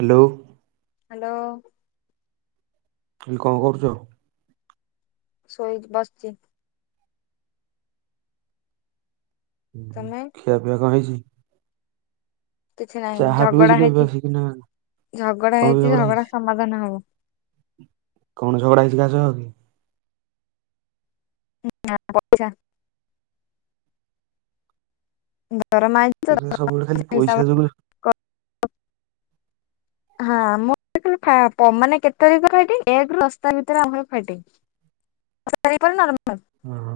Hello. Hello. କିଏ କଣ କରୁଛ? ଶୋଇ ବସଛି। ତମେ ଖିଆ ପିଆ କଣ ହେଇଛି? କିଛି ନାହିଁ ଚାହା ଝଗଡା ପିଉଥିଲୁ ଏବେ ହେଇଛି ଆସିକି ନା ଝଗଡା ହେଇଛି ଝଗଡା ସମାଧାନ ହବ। କଣ ଝଗଡା ହେଇଛି କାହାସହ? [inaudible] ଦରମା ଆଇଚି ତ ଦେଖିଲା ସବୁବେଳେ ଖାଲି ସେଇ ପଇସା ଯୋଗୁ ହିସାବରେ [inaudible] [inaudible] [inaudible] [unintelligible] ଓ ହୋ।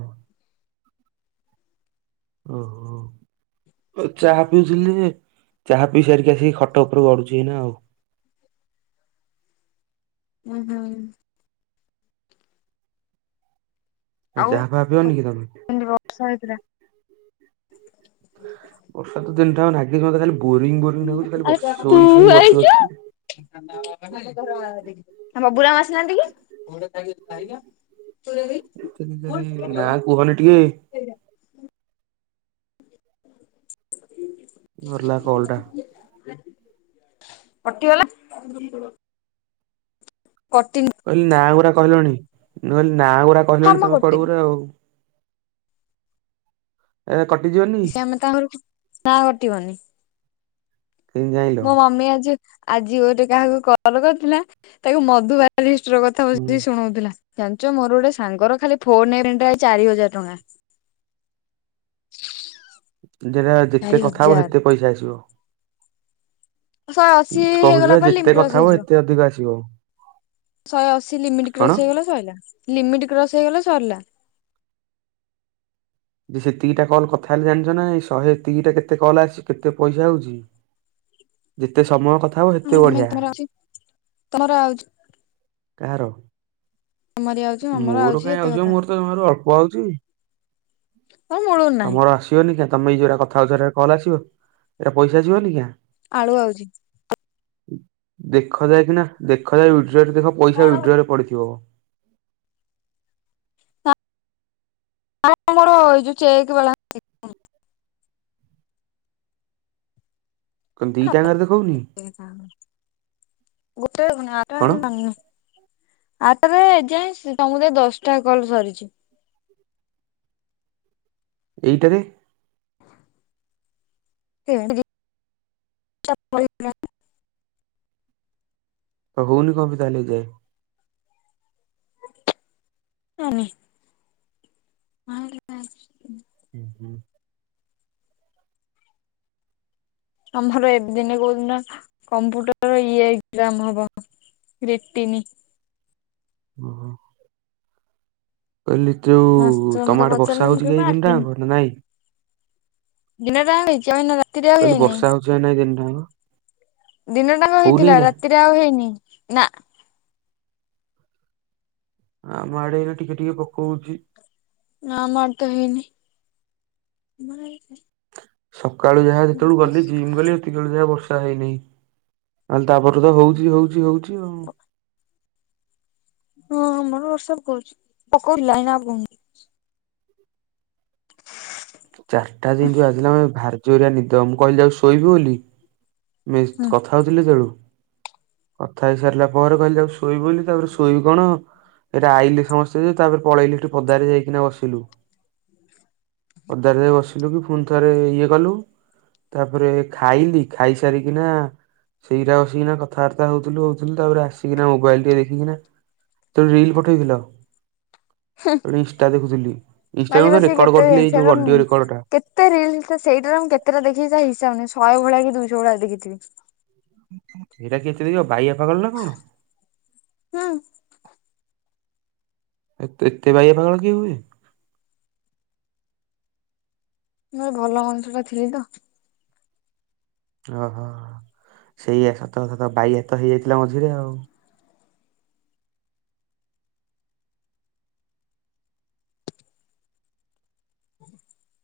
ଓଃ ହୋ ଚାହା ପିଉଥିଲି ଯେ ଚାହା ପିଇ ସାରିକି ଆସିକି ଖଟ ଉପରେ ଗଡୁଛି ଏଇନା ଆଉ। ଉଁ ହୁଁ। ଯାହା ପାହା ପିଅନ କି ତମେ? ଏମିତି ବର୍ଷା ହୋଉଥିଲା। ବର୍ଷା ତ ଦିନଠୁ ଲାଗି ଖାଲି ବୋରି ବୋରିଙ୍ଗ ଲାଗୁଛି ଖାଲି ବସି ଶୋଇ ଶୋଇ ବସି ବସି। ଆମ ବୁଢା ମା ଆସିନାହାନ୍ତି କି। [inaudible] ନା କୁହନି ଟିଏ। ଏଇଟା। ଧରିଲା କଲ୍ ଟା। କଟିଗଲା। କଟିିନି। କହିଲେ ନାଁ ଗୁୁରା କହିଲଣି ନହେଲେ ନା ଗୁରା ହଁ କହିଲଣି ମ ତମେ କୁଆଡୁ କଟିନି ଗୁରେ ଆଉ। ଏ କଟିଯିବନି। ସେ ଆମେ ତା ନା କଟିବନି। କେମିତି ଜାଇଁଲ? ମୋ ମମି ଆଜି ଆଜି ଗୋଟେ କାହାକୁ କଲ କରିଥିଲା ତାକୁ ମଧୁବାର। ବାରିଷ୍ଟର କଥା ବୁଝିକି ହୁଁ ଶୁଣଉଥିଲା। ଜାଣିଛ ମୋର ଗୋଟେ ସାଙ୍ଗର ଖାଲି ଫୋନ ହେଇ ଚାରି ହଜାର ଟଙ୍କା। ଯେଟା ଚାରି ଯେତେ କଥା ହବ ହଜାର ସେତେ ପଇସା ଆସିବ। ଶହେ ଅଶୀ କହୁଛି ହେଇଗଲା ପା ପରେ ଯେତେ ଲିମିଟ କ୍ରସ କଥା ହବ ହେଇଯିବ। ସେତେ ଅଧିକ ଆସିବ। ଶହେ ଅଶୀ ଲିମିଟ କଣ? କ୍ରସ ହେଇଗଲା ସରିଲା ଲିମିଟ କ୍ରସ ହେଇଗଲା ସରିଲା। ଯେ ସେତିିକିଟା କଲ୍ କଥା ହେଲେ ଜାଣିଛ ନା ଶହେ ତିିଟା କେତେ କଲ୍ ଆସିଛି କେତେ ପଇସା ଆଉଛି। ଯେତେ ସମୟ କଥା ହବ ସେତେ ତମେ ବଢିଆ ତମର ଅଛି ତମର ଆଉଛି କାହାର। ତମରି ଆଉଛି ଆମର ମୋର ଆଉଛି କାଇଁ ଏତେ ଆଉଚି ମ କଥା ମୋର ତ ଜମାରୁ ଅଳ୍ପ ଆଉଚି। ତ ମୁଳୁରୁ ନାହିଁ। ଯିବନି କ ତମେଇ ଯଉଟା କଥାହଉଛ କଲ ଆସିବ ଏଇଟା ପଇସା ଆସିବନି କିଆଁ। ଆଳୁ ଆଉଛି। ଦେଖ ଯାଏ କିନା ଦେଖାଯାଏ ୱିଡ୍ରରେ ଦେଖ ପଇସା ୱିଡ୍ରୋ ରେ ପଡିଥିବ। ଆଉ ଆମର ଏଇ ଯୋଉ ଚେକ ବାଲା। କଣ ଦିଇଟାଙ୍କରେ ଦେଖୋଉନି? ଗୋଟେ ଆଟ କଣ ଭଙ୍ଗ। [inaudible] ଆରଟାରେ ଏ ଯାଏଁ ସମୁଦାଏ ଦଶଟା କଲ ସରିଛି। ଏଇଟାରେ। ସେ। [inaudible] ଆଉ ହଉନି କଣ ପାଇଁ ତାହେଲେ ଏଯାଏ? ଜାଣିନି। [inaudible] ହଁ। [inaudible] ହ। [inaudible] ହୁଁ ହୁଁ। ତମର ଏ ଦିନ କୋଉଦିନ କମ୍ପୁଟର ଇ ଏଗଜାମ୍ ହବ। ରିଟିିନି। ଓଃ ହୋ। କହିଲି ଯୋଉ ମାଷ୍ଟର ତମ ମତେ ଆଡେ ବର୍ଷା ପଚାରିଲେ ମୁଁ ହଉଛି କି କହିଲି ଏଇ ମା ଦିନି ଟାକ ନା ନାଇଁ? ଦିନ ଯାଙ୍କ ହେଇଛି ଆଇ। [inaudible] କହିଲୁ ବର୍ଷା ହଉଛି ନାଇ ଦିନଟା ଯାଙ୍କ। ଦିନ ଟାଙ୍କ ହେଇଥିଲା ରାତିରେ ଆଉ ହେଇନି ନା। ଆମ ଆଡେ ଏଇନା ଟିକେ ଟିକେ ପକଉଛି। ନାଁ ଆମ ଆଡେ ତ ହେଇନି। ସକାଳୁ ଯାହା ଯେତେବେଳୁ ଗଲି ଜିମ୍ ଗଲି। ସେତିକେଳେ ଯାହା ବର୍ଷା ହେଇନିଁ ଆହଲେ ତାପରେ ତ ହଉଛି ହଉଛି ହଉଛି ଆଉ ହଁ ଆମର ବର୍ଷା ପକଉଛି ପକଉଥିଲା ଏ ନା ଆଉ ପକଉନି। ଚାରିଟା ଯେମିତି ବାଜିଲା ମୋତେ ଭାରି ଜୋରିଆ ନିଦ ମୁଁ କହିଲି ଆକୁ ଶୋଇବି ବୋଲି। ମି ହୁଁ କଥା ହଉଥିଲେ ତେଳୁ କଥା ହେଇସାରିଲା ପରେ କହିଲି ଯାଉଛି ଶୋଇବି ବୋଲି ତାପରେ ଶୋଇବି କଣ ଏଇଟା ଆଇଲେ ସମସ୍ତେ ତାପରେ ପଳେଇଲି ହେଠୁ ପଦାରେ ଯାଇକିନା ବସିଲୁ। ପଦାର ବସିଲୁ କି ଫୁଣି ଥରେ ଇଏ କଲୁ ତାପରେ ଖାଇଲି। ଖାଇ ସାରିକିନା ସେଇରା ବସିକିନା କଥାବାର୍ତ୍ତା ହଉଥିଲୁ ହଉଥିଲୁ ତାପରେ ଆସିକିନା ମୋବାଇଲ ଟିକେ ଦେଖିକିନା ଯେତଳେ ରିଲ ପଠେଇଥିଲ। ଇଷ୍ଟା ଦେଖୁଥିଲି ଆଜି ଇଷ୍ଟାରୁ ପା ବସିକି ରେକର୍ଡ କେତେ କରୁଥିଲି ଏଇ ଯୋଉ ସେଟା ଅଡିଓ ରେକର୍ଡଟା କେତେ ରିଲସ ସେଇଟା ରେ ମୁଁ କେତଟା ଦେଖିଚି ତା ହିସାବ ନହିଁ ଶହେ ଭଳିଆ କି ଦୁଇଶହ ଭଳିଆ ଦେଖିଥିବି। ସେଇଟା କିଏ ଏତେ ଦେଖିବ ବାଇଆ ପାଗଳ ନା କଣ? ହୁଁ ଏ ଏତେ ବାଇଆ ପାାଗଳ କିଏ ହୁଏ। ମୁଁ ଭଲ ମନିଷଟା ଥିଲି ତ ଓହୋ ସେଇୟା ସତ ସତ ବାଇୟା ତ ହେଇଯାଇଥିଲା ମଝିରେ ଆଉ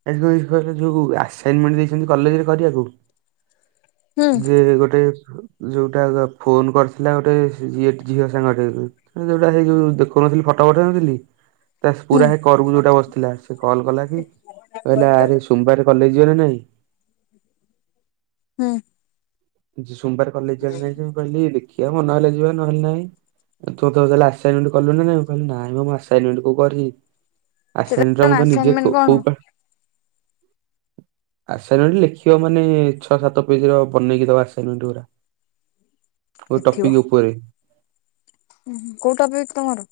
ଆ [unintelligible] ଯୋଉ ଆସଇନମେଣ୍ଟ ଦେଇଛନ୍ତି କଲେଜରେ କରିବାକୁ। ହୁଁ ଯେରେ ଗୋଟେ ଯୋଉଟା ତ ଫୋନ କରିଥିଲା ଗୋଟେ ଇଏ ଝିଅ ସାଙ୍ଗ ଟେ ସେ ଯୋଉଟା ହେଇ ଯୋଉ ଦେଖୁନଥିଲି ଫଟୋ ପଠେଇ ନଥିଲି। ତା ହୁଁ ପୁରା ହେ କରକୁ ଯୋଉଟା ବସିଥିଲା ସେ କଲ୍ କଲା କି କହିଲା ଆରେ ସୋମବାର କଲେଜ ଯିବା ନା ନାଇଁ? ହୁଁ। ସୋମବାର କଲେଜ [unintelligible] କହିଲି ଦେଖିଆ ମନହଲେ ଯିବା ନହେଲେ ନାହିଁ। ତୁ ତ ତାହାଲେ ଆସାଇନମେଣ୍ଟ କଲୁ ନାହିଁ ମୁଁ କହିଲି ନାଇଁମ ମୁଁ ଆସଇନମେଣ୍ଟ କଉ କରି ସେଟା ଆସାଇନରା କଣ ମୁଁ ତ ନିଜେ ଆସାଇନମେଣ୍ଟ କଣ କୋ-କୋଉପା ଆସାଇନମେଣ୍ଟ ଲେଖିବ ମାନେ ଛଅ ସାତ ପେଜର ବନେଇକି ଦବା ଆସାଇନମେଣ୍ଟ ଗୁରା କୋଉ ଟପିକ ଉପରେ ହୁଁ କୋଉ ଟପିକ ତମର?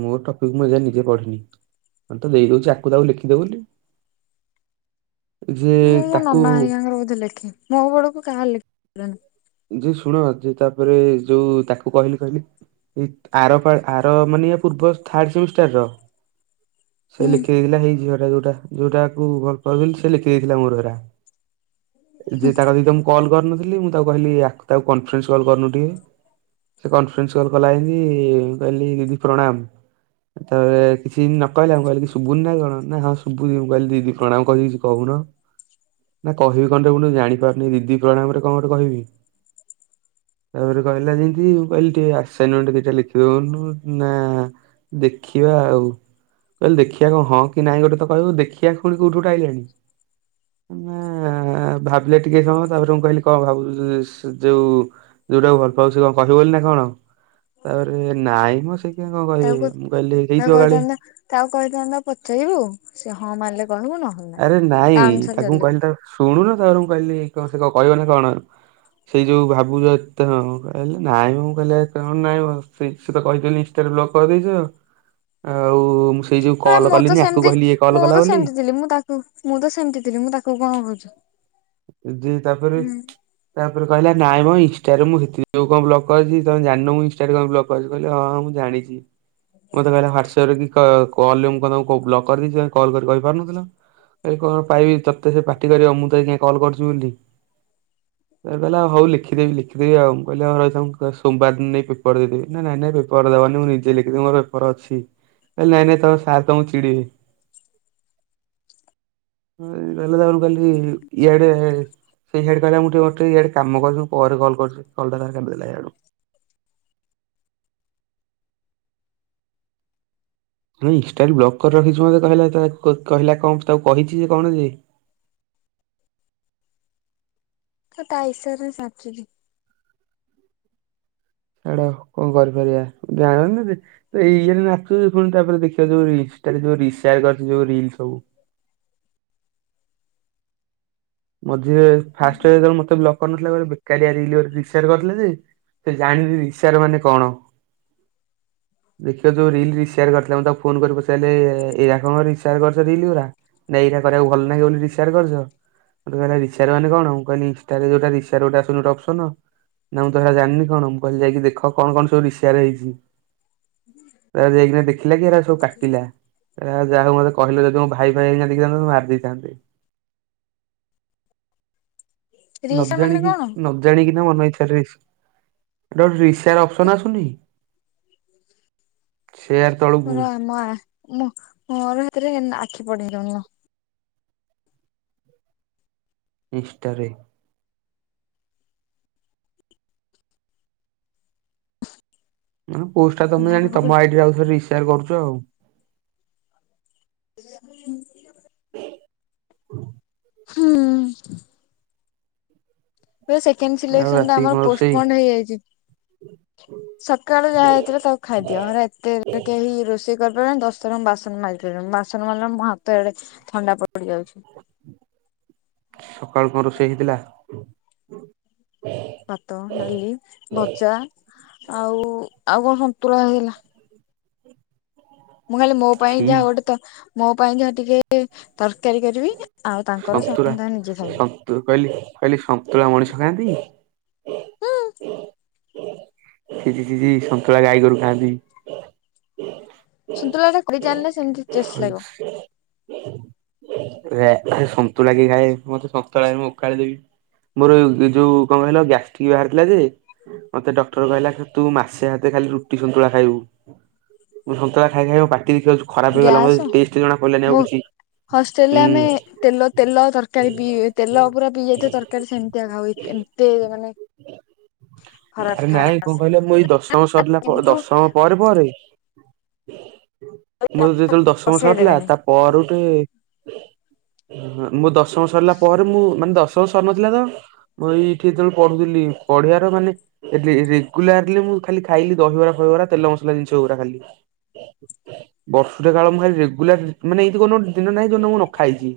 ମୋ ଟପିକ ମୁଁ ଏଯାଏଁ ନିଜେ ପଢିନି ମୁଁ ତ ଦେଇଦଉଛି ଆକୁ ତାକୁ ଲେଖିଦଉ ବୋଲି। [unintelligible] ଯେ ମୁଁ ମୋ ତାକୁ ନନା ହେରିଙ୍କାର ବୋଧେ ଲେଖେ ମୋ ବେଳକୁ କାହାର ଲେଖି ଲନ ଯେ ଶୁଣ ଯେ ତାପରେ ଯୋଉ ତାକୁ କହିଲି କହିଲି ଏଇ ଆରପା ଆର ମାନେ ଇୟା ପୂର୍ବ ଥାର୍ଡ ସେମିଷ୍ଟାର ର ସେ ହୁଁ ଲେଖି ଦେଇଥିଲା ହେଇ ଝିଅଟା ଯୋଟା ଯୋଉଟାକୁ ଭଲ ପାଉଥିଲି ସେ ଲେଖିଦେଇଥିଲା ମୋର ଏରା। ଯେ ତା କଦକି ତ ମୁଁ କଲ୍ କରିନଥିଲି ମୁଁ ତାକୁ କହିଲି ଆ ତାକୁ କନଫରେନ୍ସ କଲ୍ କରନୁ ଟିକେ ସେ କନଫ୍ରେରେନ୍ସ କଲ କଲା ହେତି କହିଲି ଦିଦି ପ୍ରଣାମ ତାରେ କିଛି ନ କହିଲେ ମୁଁ କହିଲି ଶୁବୁନି ନା କଣ ନା ହଁ ଶୁବୁଚି ମୁଁ କିହିଲି ଦିଦି ପ୍ରଣାମ କହିଲି କିଛି କହୁନ। ନା କହିବି କଣଟେ ବୁଲୁ ଜାଣିପାରୁନି ଦିଦି ପ୍ରଣାମରେ କଣ ଗୋଟେ କହିବି। ତାପରେ କହିଲା ଯେମିତି ମୁଁ କହିଲି ଟିକେ ଆସାଇନଜମେଣ୍ଟ ଦିଟା ଲେଖିଦଉନୁ ନା ଦେଖିବା ଆଉ କହିଲେ ଦେଖିବା କଣ ହଁ କି ନାଇଁ ଗୋଟେ ତ କହିବ ଦେଖିବା ଫୁଣି କୋଉଠୁ ଗୋଟେ ଆଇଲାଣି। ନାଆଁ ଭାବିଲା ଟିକେ ସମୟ ତାପରେ ମୁଁ କହିଲି କଣ ଭାବୁଛୁ? ସ ଯୋଉ ଯୋଉଟାକୁ ଭଲ ପାଉଚୁ ସେ କଣ କହିବ ବୋଲି ନା କଣ ତାପରେ ନାଇଁ ମଁ ସିଏ କଣ କହିବେ ମୁଁ କହିଲି ହେଇଥିବ କାଳେ ତାଉ କହିଥାନ୍ତା ପଚାରିବୁ ସେ ହଁ ମାରିଲେ କହିବୁ ନହେଲେ ନାହିଁ। ଆରେ ତା ନାଇଁ ଅନୁସାରେ ତାକୁ ମୁଁ ଚାଲିବୁ କହିଲି ତା ଶୁଣୁନୁ ତାପରେ ମୁଁ କହିଲି କଣ ସେ କହିବ ନା କଣ ସେଇ ଯୋଉ ଭାବୁଛ ଏତେ ସମୟ କହିଲା ନାଇଁଁମ ମୁଁ କହିଲି ଏତେ କଣ ନାଇଁ [unintelligible] ସେ ତ କହିଚନ୍ତି ଇନଷ୍ଟାରେ ବ୍ଲଗ କରିଦେଇଛ ଆଉ ମୁଁ ସେଇ ଯୋଉ ଏ କଲ୍ ମୁଁ ତ କଲିନି ଆକୁ ସେମିତି କହିଲି ଇଏ କଲ୍ ମୁଁ କଲା ତ ବୋଲି। ସେମିତି ଥିଲି ମୁଁ ତାକୁ ମୁଁ ତ ସେମିତି ଥିଲି ମୁଁ ତାକୁ କଣ କହୁଛୁ। ଯେ ତାପରେ ତାପରେ କହିଲା ନାଇଁ ମ ଇନ୍ସ୍ତାରେ ରେ ମୁଁ ସେଥି ଯଗୁ କଣ ବ୍ଲକ୍ କରିଛି ତମ ଜାଣିନ ମୁଁ ଇନଷ୍ଟାରେ କଣ ବ୍କ୍କକ କରିବି କହିଲ ହଁ ହଁ ମୁଁ ଜାଣିଛି। [unintelligible] [unintelligible] ବ୍ଲକ୍ କରିଦେଇଥିଲ କଲ୍ କରି କହିପାରୁନଥିଲ। କହିଲି କଣ ପାଇବି ତତେ ସେ ପାଟି କରିବ ମୁଁ ତତେ କାଇଁ କଲ୍ କରୁଚି ବୋଲି। ହେଠୁ କହିଲା ହଉ ଲେଖିଦେବି ଲେଖିଦେବି ଆଉ। ମୁଁ କହିଲି ହଁ ରହିଥା ମୁଁ ସୋମବାର ଦିନ ନେଇ ପେପର୍ ଦେଇଦେବି। ନା ନାଇଁ ନାଇଁ ପେ ପେପର୍ ଦବନି ମୁଁ ନିଜେ ଲେଖିଦେବି ମୋର ପେପର୍ ଅଛି। କହିଲି ନାଇଁ ନାଇଁ ତମ ସାର୍ ତମକୁ ଚିଡିବେ। [unintelligible] ତାକୁ କହିଲି ଇଆଡେ ସେ ହିଆଡେ କହିଲା ମୁଁ ଟିକେ ମୋର ଟିକେ ଇଆଡେ କାମ କରୁଚି ମୁଁ ପରେ କଲ୍ କରୁଚି। କଲ୍ ଟା ତାପରେ କାଟି ଦେଲା ଇଆଡୁ। ନାଇଁ ଇନଷ୍ଟା ରେ ବ୍ଲକ୍ କରି ରଖିଚି ମତେ କହିଲା ତା କହିଲା କଣ ତାକୁ କହିଚି ଯେ କଣ ଯେ। ସେ ତା ଇସାରା ରେ ନାଚୁଚି। ସେଇଡା ଆଉ କଣ କରିପାରିବା। [unintelligible] ତା ଇଏ ରେ ନାଚୁଚି ପୁଣି ତାପରେ ଦେଖିବ ଯୋଉ ଇନଷ୍ଟା ରେ ଯୋଉ ରି ଶେୟାର୍ କରିଚି ଯୋଉ ରିଲ୍ ସବୁ। ମଝିରେ ଫାଷ୍ଟ ଯେତେବେଳେ ମତେ ବ୍ଲକ୍ କରିନଥିଲା। [unintelligible] କାଲି ରିଲ୍ ଗୋଟେ ରି ଶେୟାର୍ କରିଥିଲା ଯେ ସେ ଜାଣିନି ରି ଶେୟାର୍ ମାନେ କଣ। ଦେଖିବ ଯୋଉ ରିଲ୍ ରି ସେୟାର କରିଥିଲା ମୁଁ ତାକୁ ଫୋନ୍ କରି ପଚାରିଲି ଏରା କଣ ରି ସେୟାର କରିଚ ରିଲ୍ ଗୁରା। ନା ଏଇରା କରିବାକୁ ଭଲ ଲାଗେ ବୋଲି ରି ସେୟାର କରିଚ। କହିଲା ଏରା ରି ସେୟାର ମାନେ କଣ? ମୁଁ କହିଲି ଇନଷ୍ଟା ରେ ଯୋଉଟା ରି ସେୟାର ଗୋଟେ ଆସୁନି ଗୋଟେ ଅପ୍ସନ ନା ମୁଁ ହେରା ଜାଣିନି କଣ। ମୁଁ କହିଲି ଯାଇକି ଦେଖ କଣ କଣ ସବୁ ରି ସେୟାର ହେଇଚି। ତାପରେ ଯାଇକିନା ଦେଖ୍ ଦେଖିଲା କି ହେରା ସବୁ କାଟିଲା। କହିଲା ଯାହା ହଉ ମତେ କହିଲେ ଯଦି ମୋ ଭାଇ ଫାଇ ଏଇନା ଦେଖିଥାନ୍ତେ ମତେ ମାରି ଦେଇଥାନ୍ତେ। ନ ରିସା ମାନେ ଜାଣିକି ନ କଣ ବୁ ନ ଜାଣିକିନା ମନ ଇଚ୍ଛା ରିସ୍ ହେଟା ଗୋଟେ ରି ସେୟାର ଅପ୍ସନ ଆସୁନି। ସେୟାର ତଳକୁ ମୋର ଆମ ଆ ମୁଁ ମୋର ହେଥିରେ ଆଖି ପଡିି। [unintelligible] ଇନଷ୍ଟା ରେ। ତମ ପୋଷ୍ଟଟା ତମେ ଜାଣି ତମ ଆଇଡି ରେ ଆଉ ଥରେ ରି ସେୟାର କରୁଚ ଆଉ। [unintelligible] ହୁଁ। ସେକେଣ୍ଡ ଆଉ ସିଲେକ୍ସନ୍ ଟା ରାତିକି ଆମର କଣ ପୋଷ୍ଟପଣ୍ଡ ହେଇଯାଇଚି। ହୁଁ ସକାଳୁ ଯାହା ହେଇଥିଲା ତାକୁ ଖାଇଦିଅ। ହେରା ଏତେ କେହି ରୋଷେଇ କରିପାରିବେନି ଦଶଥର ମୁଁ ବାସନ ମାଜି ପାରିବିନି। ବାସନ ମାଜିଲା ବେଳକୁ ମୋ ହାତ ଇଆଡେ ଥଣ୍ଡା ପଡି ଯାଉଚି। ସକାଳୁ କଣ ରୋଷେଇ ହେଇଥିଲା? ଭାତ, ଡାଲି, ଭଜା ଆଉ ଆଉ କଣ ସନ୍ତୁଳା ହେଇଥିଲା। ମୁଁ ଖାଲି ମୋ ପାଇଁ ଛି ଯାହା ଗୋଟେ ତ ମୋ ପାଇଁ ଯାହା ଟିକେ କେ ତରକାରୀ କରିବି। ଆଉ ତାଙ୍କର ସେମାନେ ତାଙ୍କର ନିଜେ ଖାଇବେ। ତୁ କହିଲି କହିଲି ସନ୍ତୁଳା ମଣିଷ ଖାଆନ୍ତି? ହୁଁ ଛି ଛି ଛି ସନ୍ତୁଳା ଗାଈଗୋରୁ ଖାଆନ୍ତି। ସନ୍ତୁଳା ଟା କରି ଜାଣିଲେ ସେମିତି ଟେଷ୍ଟ ଲାଗିବ। ୱେ ସନ୍ତୁଳା କିଏ ଖାଏ। ମତେ ସନ୍ତୁଳା ଦେଲେ ମୁଁ ଓକାଳି ଦେବି। ମୋର ଯୋଉ କଣ କହିଲ ଗ୍ୟାସ ଷ୍ଟିକ୍ ବାହାରିଥିଲା ଯେ, ମତେ ଡକ୍ଟର କହିଲା ତୁ ମାସେ ଆତେ ଖାଲି ରୁଟି ସନ୍ତୁଳା ଖାଇବୁ। ମୁଁ ସନ୍ତୁଳା ଖାଇ ଖାଇ ପାଟି ବି ଖରାପ ହେଇଗଲା ମତେ ଟେଷ୍ଟ ଜଣା ପଡିଲାନି ଆଉ କିଛି। ହଷ୍ଟେଲ ହୁଁ ରେ ଆମେ ତେଲ ତେଲ ତରକାରୀ ପିଇ ତେଲ ପୁରା ପିଇ ଯାଇଥିବା ତର କାରୀ ସେମିତିଆ ଖାଉ। ଏମତେ ମାନେ ଖରାପ ଆରେ ଖାରା ନାଇଁ କଣ ଆସେ କହିଲ ମୁଁ ଏଇ ଦଶମ ସରିଲା ପ କିନ୍ତୁ ଦଶମ ପରେ ପରେ ମୋର ଯେତେବେଳେ ଦଶମ ବସେଇ ସରିଲା ଦେବେନି। ତା ପରୁ ଟେ ମୋ ଦଶମ ସରିଲା ପରେ ମୁଁ ମାନେ ଦଶମ ସରି ନଥିଲା ତ ମୁଁ ଏଇଠି ଯେତବେଳେ ପଢୁଥିଲି ପଢ଼ିବା ର ମାନେ ରେ ରେଗୁଲାରଲି ମୁଁ ଖାଲି ଖାଇଲି ଦହିବରା ଫହିବାର ତେଲ ମସଲା ଜିନିଷ ଗୁରା ଖାଲି। ବର୍ଷଟା କାଳ ମୁଁ ଖାଲି ରେଗୁଲାର ମାନେ ଏଇ କଉ ଦିନ ନାହିଁ ଯୋଉ ମୁଁ ନଖାଇଛି।